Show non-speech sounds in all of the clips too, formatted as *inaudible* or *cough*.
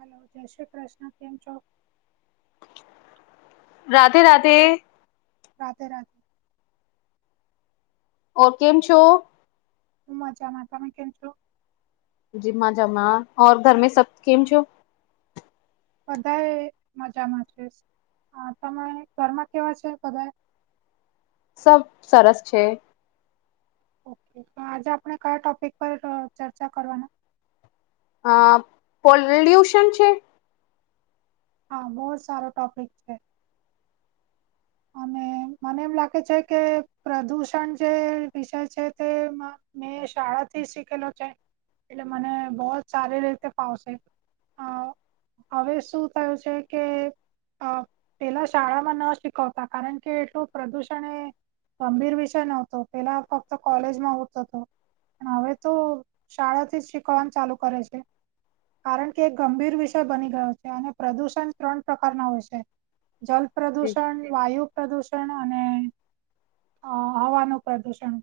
Hello, જય શ્રી કૃષ્ણ. કેમ છો? રાધે, રાધે. રાધે, રાધ ઓ કેમ છો? હું મજામાં. તમે કેમ છો? જી મજામાં ઓર ઘરમે સબ કેમ છો? બધાએ મજામાં છે. આ તમે ઘર માં કેવા છો બધા એ. સબ સરસ છે. ઓકે તો આજે આપણે કયા ટોપિક પર અહ ચર્ચા કરવાના? અહ પોલ્યુશન છે. હા બહુ જ સારો ટોપિક છે. *unintelligible* અને *inaudible* મને એમ લાગે છે, કે પ્રદુષણ જે વિષય છે, તેમાં મેં શાળાથી શીખેલો છે, એટલે મને બહુ જ સારી રીતે ફાવશે. *unintelligible* અ *inaudible* હવે શું થયું છે, કે અહ પેહલા શાળામાં ના શીખાવ આ કારણ કે એટલું પ્રદૂષણ એ ગંભીર વિષય નહોતો પેલા ફક્ત કોલેજમાં આવતો તો. પણ હવે તો શાળા થીજ શીખવાનું ચાલુ કરે છે. કારણ કે એક ગંભીર વિષય બની ગયો છે અને પ્રદૂષણ ત્રણ પ્રકારના હોય છે. જલ પ્રદૂષણ વાયુ પ્રદુષણ અને અહ હવાનું પ્રદુષણ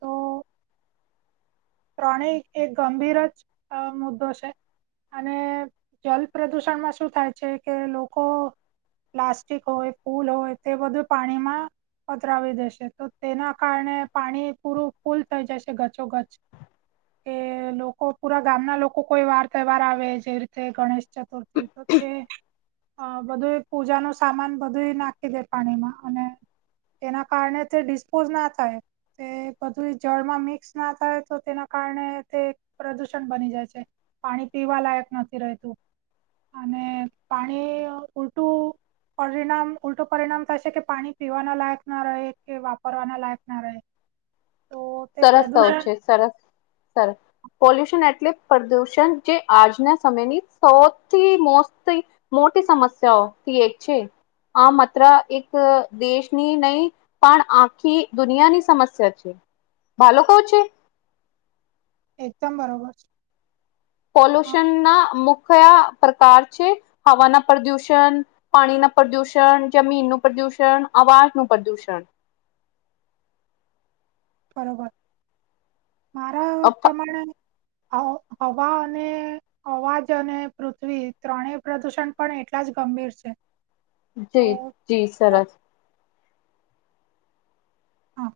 તો ત્રણેય એક ગંભીર જ મુદ્દો છે, અને જલ પ્રદુષણમાં શું થાય છે, કે લોકો પ્લાસ્ટિક હોય ફૂલ હોય તે બધું પાણીમાં પધરાવી દેશે તો તેના કારણે પાણી પૂરું ફૂલ થઈ જશે ગચોગચ. કે લોકો પુરા ગામના લોકો કોઈવાર તહેવાર આવે જેવી રીતે ગણેશચતુર્થી કે બધું પૂજાનું સામાન બધું નાખી દે પાણીમાં અને એના કારણે તે ડિસ્પોઝ ના થાય તે બધું જળમાં મિક્સના થાય તો તેના કારણે તે પ્રદુષણ બની જાય છે, પાણી પીવા લાયક નથી રહેતું. અને પાણી ઉલટું પરિણામ ઉલટું પરિણામ થશે કે પાણી પીવાના લાયક ના રહે કે વાપરવાના લાયક ના રહે તો તે સરસત *unintelligible* પ્રદૂષણ છે, સરસ, સરસ પોલ્યુશન એટલે પ્રદૂષણ જે આજના સમયની સૌથી મોસ્ત મોટી સમસ્યાઓથી એક છે, આ માત્ર એક દેશની નહીં પણ આખી દુનિયાની સમસ્યા છે. બાલોકો છે એકદમ બરોબર છે. હા પોલ્યુશનના મુખ્ય પ્રકાર છે હવાના પ્રદૂષણ પાણીના પ્રદુષણ, જમીનનું પ્રદુષણ, આવાજનું પ્રદુષણ. બરોબર મારા પ્રમાણે હ હવા અને અવાજ અને પૃથ્વી ત્રણેય પ્રદૂષણ પણ એટલા જ ગંભીર છે. તો જી જી ત- સરસ. હા.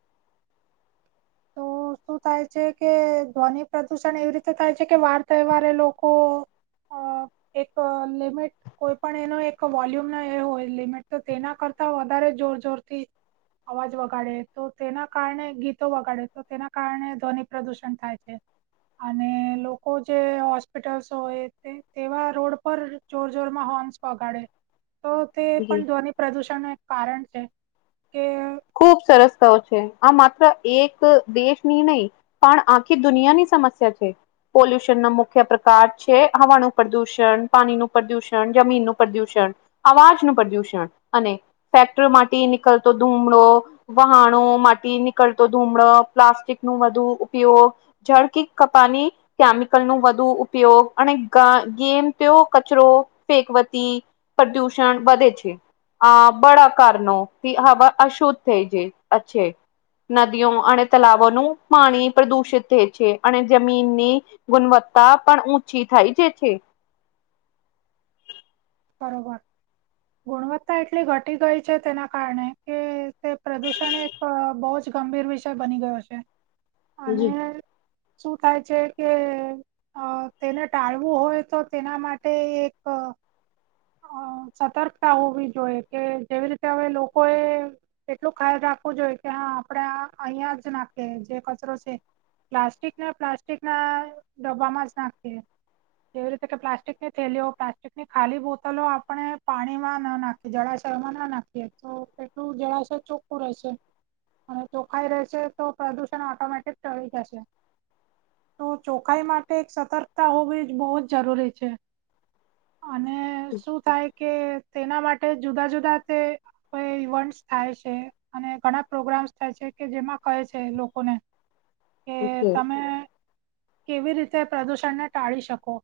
તો *inaudible* શું થાય છે કે ધ્વનિ પ્રદુષણ એવી રીતે થાય છે કે વાર તહેવારે લોકો. અ એક લિમિટ કોઈ પણ એનો એક વોલ્યુમ ના એ હોય લિમિટ તો તેના કરતા વધારે જોર જોરથી. અવાજ વગાડે તો તેના કારણે ગીતો વગાડે તો તેના કારણે ધ્વનિ પ્રદુષણ થાય છે. અને લોકો જે હોસ્પિટલ્સ હોય તે તેવા રોડ પર જોર જોર માં હોર્ન્સ વગાડે તો તે જી પણ ધ્વનિ પ્રદૂષણ નું એક કારણ છે કે ખુબ સરસ *unintelligible* છે આ માત્ર એક દેશની નઇ પણ આખી દુનિયાની સમસ્યા છે. પોલ્યુશન ના મુખ્ય પ્રકાર છે હવાનું પ્રદુષણ, પાણીનું પ્રદુષણ, જમીનનું પ્રદુષણ. અવાજનું પ્રદુષણ અને ફેક્ટરી માથી નીકળતો ધૂ માળો વહાણો માથી નીકળતો ધૂમડો પ્લાસ્ટિકનું વધુ ઉપયોગ *unintelligible* કેમિકલ નું વધુ ઉપયોગ અને ગેમ તે કચરો ફેકવાથી પ્રદુષણ વધે છે આ *unintelligible* કે હવા અશુદ્ધ થઈ જાય *unintelligible* નદીઓ અને તલાવોનું પાણી પ્રદુષિત થાય છે અને જમીનની ગુણવત્તા પણ ઓછી થાય જ છે. બરોબર. ગુણવત્તા એટલી ઘટી ગઈ છે તેના કારણે કે તે પ્રદૂષણ એક અ બોજ ગંભીર વિષય બની ગયો છે. *inaudible* અને શું થાય છે કે અ તેને ટાળવું હોય તો તેના માટે એક અ સતર્કતા હોવી જોઈએ કે જેવી રીતે હવે લોકો એ એટલું ખ્યાલ રાખવું જોઈએ કે હા આપડે આ અહિયાં જ નાખીએ જે કચરો છે. પ્લાસ્ટિક ના પ્લાસ્ટિક ના ડબ્બામાં જ નાખીએ. એવી રીતે કે પ્લાસ્ટિકની થેલીઓ પ્લાસ્ટિકની ખાલી બો તલો આપણે પાણીમાં ના નાખીએ જળાશયમાં ના નાખીએ તો કેટલું જળાશય ચોખ ખુ રહે છે અને ચોખાઈ રહેશે તો પ્રદુષણ ઓટોમેટિક ટળી જશે. તો ચોખાઈ માટે એક સતર્કતા હોવી જ બહુ જ જરૂરી છે. અને. શું થાય કે તેના માટે જુદા જુદા તે કોય ઇવન્ટ્સ થાય છે. અને ઘણા પ્રોગ્રામ્સ થાય છે કે જેમાં કહે છે એ લોકોને કે તમે. કેવી રીતે પ્રદુષણને ટાળી શકો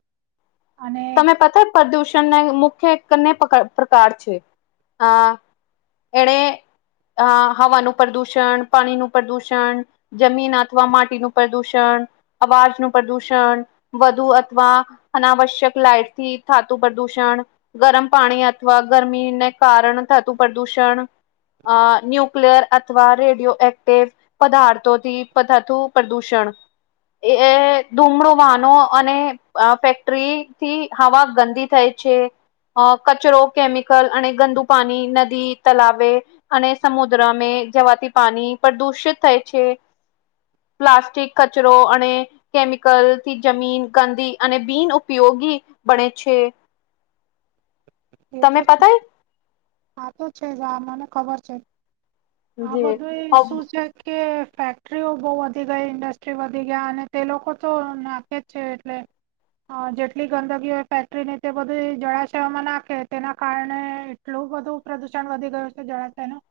અને *unintelligible* પતા હે પ્રદૂષણને મુખ્ય કને પકાર પ્રકાર છે હા એણે આ હવાનું પ્રદુષણ પાણીનું પ્રદુષણ. જમીન અથવા માટીનું પ્રદુષણ અવાજનું પ્રદુષણ વધુ અથવા અનાવશ્યક લાઈટ થી થાતુ પ્રદુષણ ગરમ પાણી અથવા ગરમીને કારણ થતું પ્રદૂષણ અ ન્યુ ક્લિયર અથવા રેડિયો એક્ટિવ પદાર્થોથી *unintelligible* પ્રદૂષણ એ એ ધુમડો વાહનો અને અહ ફેક્ટરી થી હવા ગંદી થાય છે. અ કચરો કેમિકલ અને ગંદુ પાની નદી તલાવે અને સમુદ્રમે જવાથી પાની પ્રદુષિત થાય છે. પ્લાસ્ટિક કચરો અને કેમિકલ થી જમીન ગંદી અને બીન ઉપયોગ થી બણે છે. એતો તમે જ પતાય આતો છે જ આ મને ખબર છે. આ જી બધું ઈ શું છે? કે ફેક્ટરીઓ બોહુ વધી ગઈ ઇન્ડસ્ટ્રી વધી ગિયા અને તે લોકો તો નાખે જ છે એટલે હ જેટલી ગંદગી હોય ફેક્ટરીની તે બધી જળાશયોમાં નાખે તેના કારણે એટલું બધું પ્રદુષણ વધી ગયું છે જળાશય નુ.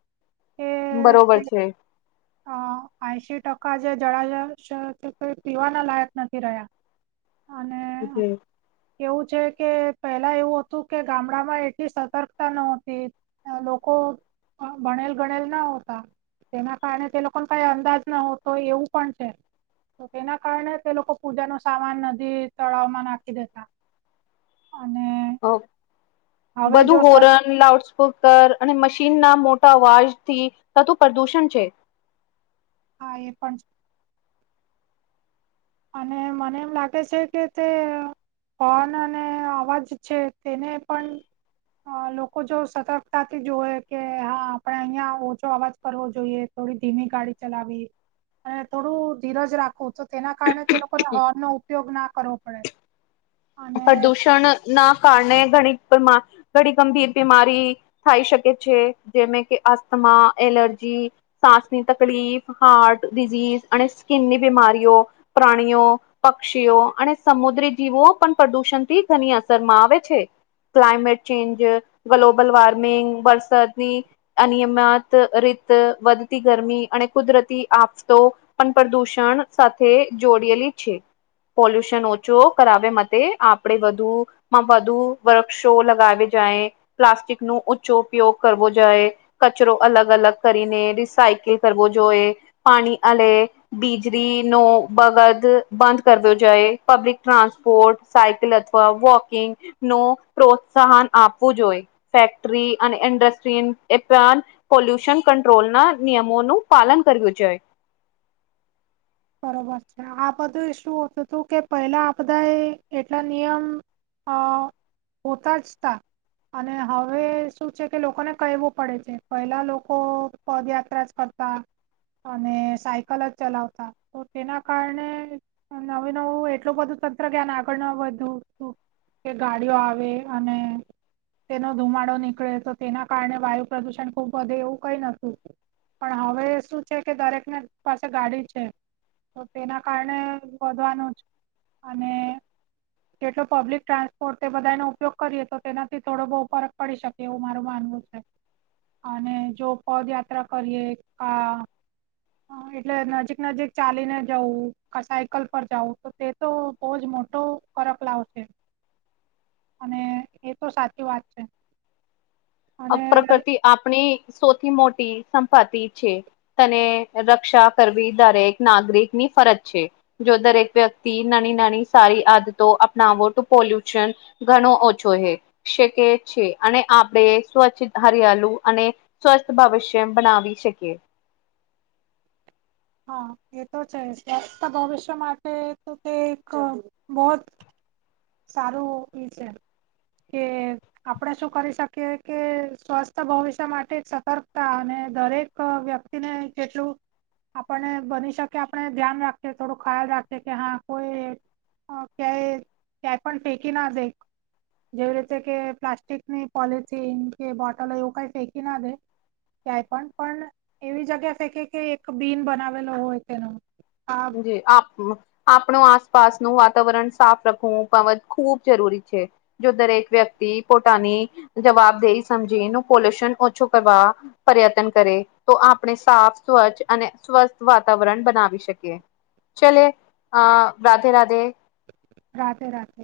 બરોબર છે. અહ એંશી ટકા જે જળાશયો *unintelligible* છે તે કોઈ પીવાના લાયક નથી રહ્યા. અને શું કેય? કેવું છે કે પહેલા એવું હતું કે ગામડામાં એટલી સતર્કતા નો હતી. અ લોકો અ ભણેલ ગણેલ નો હોતા તેના કારણે તે લોકોને કઈ અંદાજ ન હોતો એવું પણ છે. તો તેના કારણે તે લોકો પૂજાનો સામાન નદી તળાવમાં નાખી દેતા. અને હવે જો બધું સાચ હોરન લાઉડ સ્પુકર અને મશીન ના મોટા અવાજ થી થતું પ્રદુષણ છે. હા એ પણ છે અને મને એમ લાગે છે કે તે પવન અને અવાજ છે તેને પણ અ લોકો જો સતર્કતાથી જોવે કે હા આપણે અહિયા ઓછો અવાજ કરવો જોઈએ. થોડી ધીમી ગાડી ચલાવી અને થોડું ધીરજ રાખું તો તે કારણે તે લોકો ને હોર્ન નો ઉપયોગ ના કરવો પડે. અને પ્રદૂષણ ના કારણે ઘણી બિમા ઘણી ગંભીર બીમારી થાય શકે છે જેમે કે અસ્થમા એલર્જી સાસની તકલીફ હાર્ટ ડિઝિઝ અને સ્કીનની બીમારી ઓ પ્રાણીઓ પક્ષીઓ અને સમુદ્રી જીવો પણ પ્રદુષણ થી ઘણી અસર માં આવે છે ક્લામેટ ચેન્જ ગ્લોબલ વાર્મિંગ વરસદની અનિય મત રીત વધતી ગરમી અને કુદરતી આફતો પણ પ્રદુષણ સાથે જોડયેલી છે પોલ્યુશન ઓછો કરાવે મા કે આપડે વધુ માં વધુ વ્રર્કશો લગાવી જાયે. પ્લાસ્ટિક નો ઓછો ઉપયોગ કરવો જાય કચરો અલગ અલગ કરીને રિસાયકીલ કરવો જોઈએ પાણી આલે બીજળી નો બગદ બંધ કરવ્યો જઈ પબ્લિક ટ્રાન્સપોર્ટ સાયકલ અથવા વોકિંગ નો પ્રોત્સાહન આપવું જોઈ. ફેક્ટરી અને ઇન્ડસ્ટ્રી ન એ પણ પોલ્યુશન કંટ્રોલ ના નિયમોનું પાલન કરયુ જોઈ. બરોબર છે આ બધું શું હતું તુ કે પહેલા આ બધાય એટલા નિયમ અ હોતા જ તા અને હવે શું છે કે લોકો ને કહેવું પડે છે પહેલા લોકો પદયાત્રા જ કરતા અને સાઇકલ જ ચલાવતા તો તેના કારણે નવું નવું એટલું બધું તંત્ર જ્ઞાન આગળ ન વધ્યું તુ કે ગાડી ઓ આવે અને તેનો ધુમાડો નીકળે તો તેના કારણે વાયુ પ્રદુષણ ખુબ વધે એવું કંઈ નતું પણ હવે શું છે કે દરેક ને પાસે ગાડી છે તો તેના કારણે વધવાનું જ અને કેટલો પબ્લિક ટ્રાન્સપોર્ટ તે બધાનો ઉપયોગ કરીએ તો તેનાથી થોડો બહુ ફરક પડી શકે એવું માર માનવું છ *inaudible* અને જો પદયાત્રા કરીએ કા હ એટલે નજીક નજીક ચાલીને જવું કા સાયકલ પર જાવું તે તો બહુ જ મોટો ફરક લાવશે *inaudible* અને એ તો સાચી વાત છે અ અને રહી પ્રકૃતિ આપની સૌથી મોટી સંપતિ છે તને રક્ષા કરવી દરેક નાગરિકની ફરજ છે જો દરેક વ્યક્તિ નાની નાની સારી આદતો અપનાવો તો પોલ્યુશન ઘણો ઓછો હે શકે છે અને આપણે સ્વચ્છ હરિયાલુ અને સ્વસ્થ ભવિષ્ય બનાવી શકીએ હા એ તો છે જ ખાસ તો ભવિષ્ય માટે તો તે એક બહૂત સારું ઈ છે કે આપણે શું કરી શકીએ કે સ્વસ્થ ભવિષ્ય માટે સતર્કતા અને દરેક વ્ય એને કેટલું આપણને બની શકે આપણે ધ્યાન રાખે થોડું ખ્યાલ રાખે કે હા કોઈ હ ક્યાંય ક્યાંય પણ ફેંકીના દેય. જેવી રીતે કે પ્લાસ્ટિક ની પોલિથીન કે બોટલ એવું કંઈ ફેંકી ના દે. ક્યાંય પણ પણ એવી જગ્યા ફેંકે કે એક બીન બનાવેલો હોય તેનો આ જે આપણુ આપણું આસપાસનું વાતાવરણ સાફ રાખવું પવત ખૂબ જરૂરી છે. જો દરેક વ્યક્તિ પોતાની જવાબદેઈ સમજીન પોલ્યુશન ઓછું કરવા પર્યત્ન કરે તો આપણે સાફ સ્વચ્છ અને સ્વસ્થ વાતાવરણ બનાવી શકીએ. એ ચલે અ રાધે રાધે. રાધે રાધે.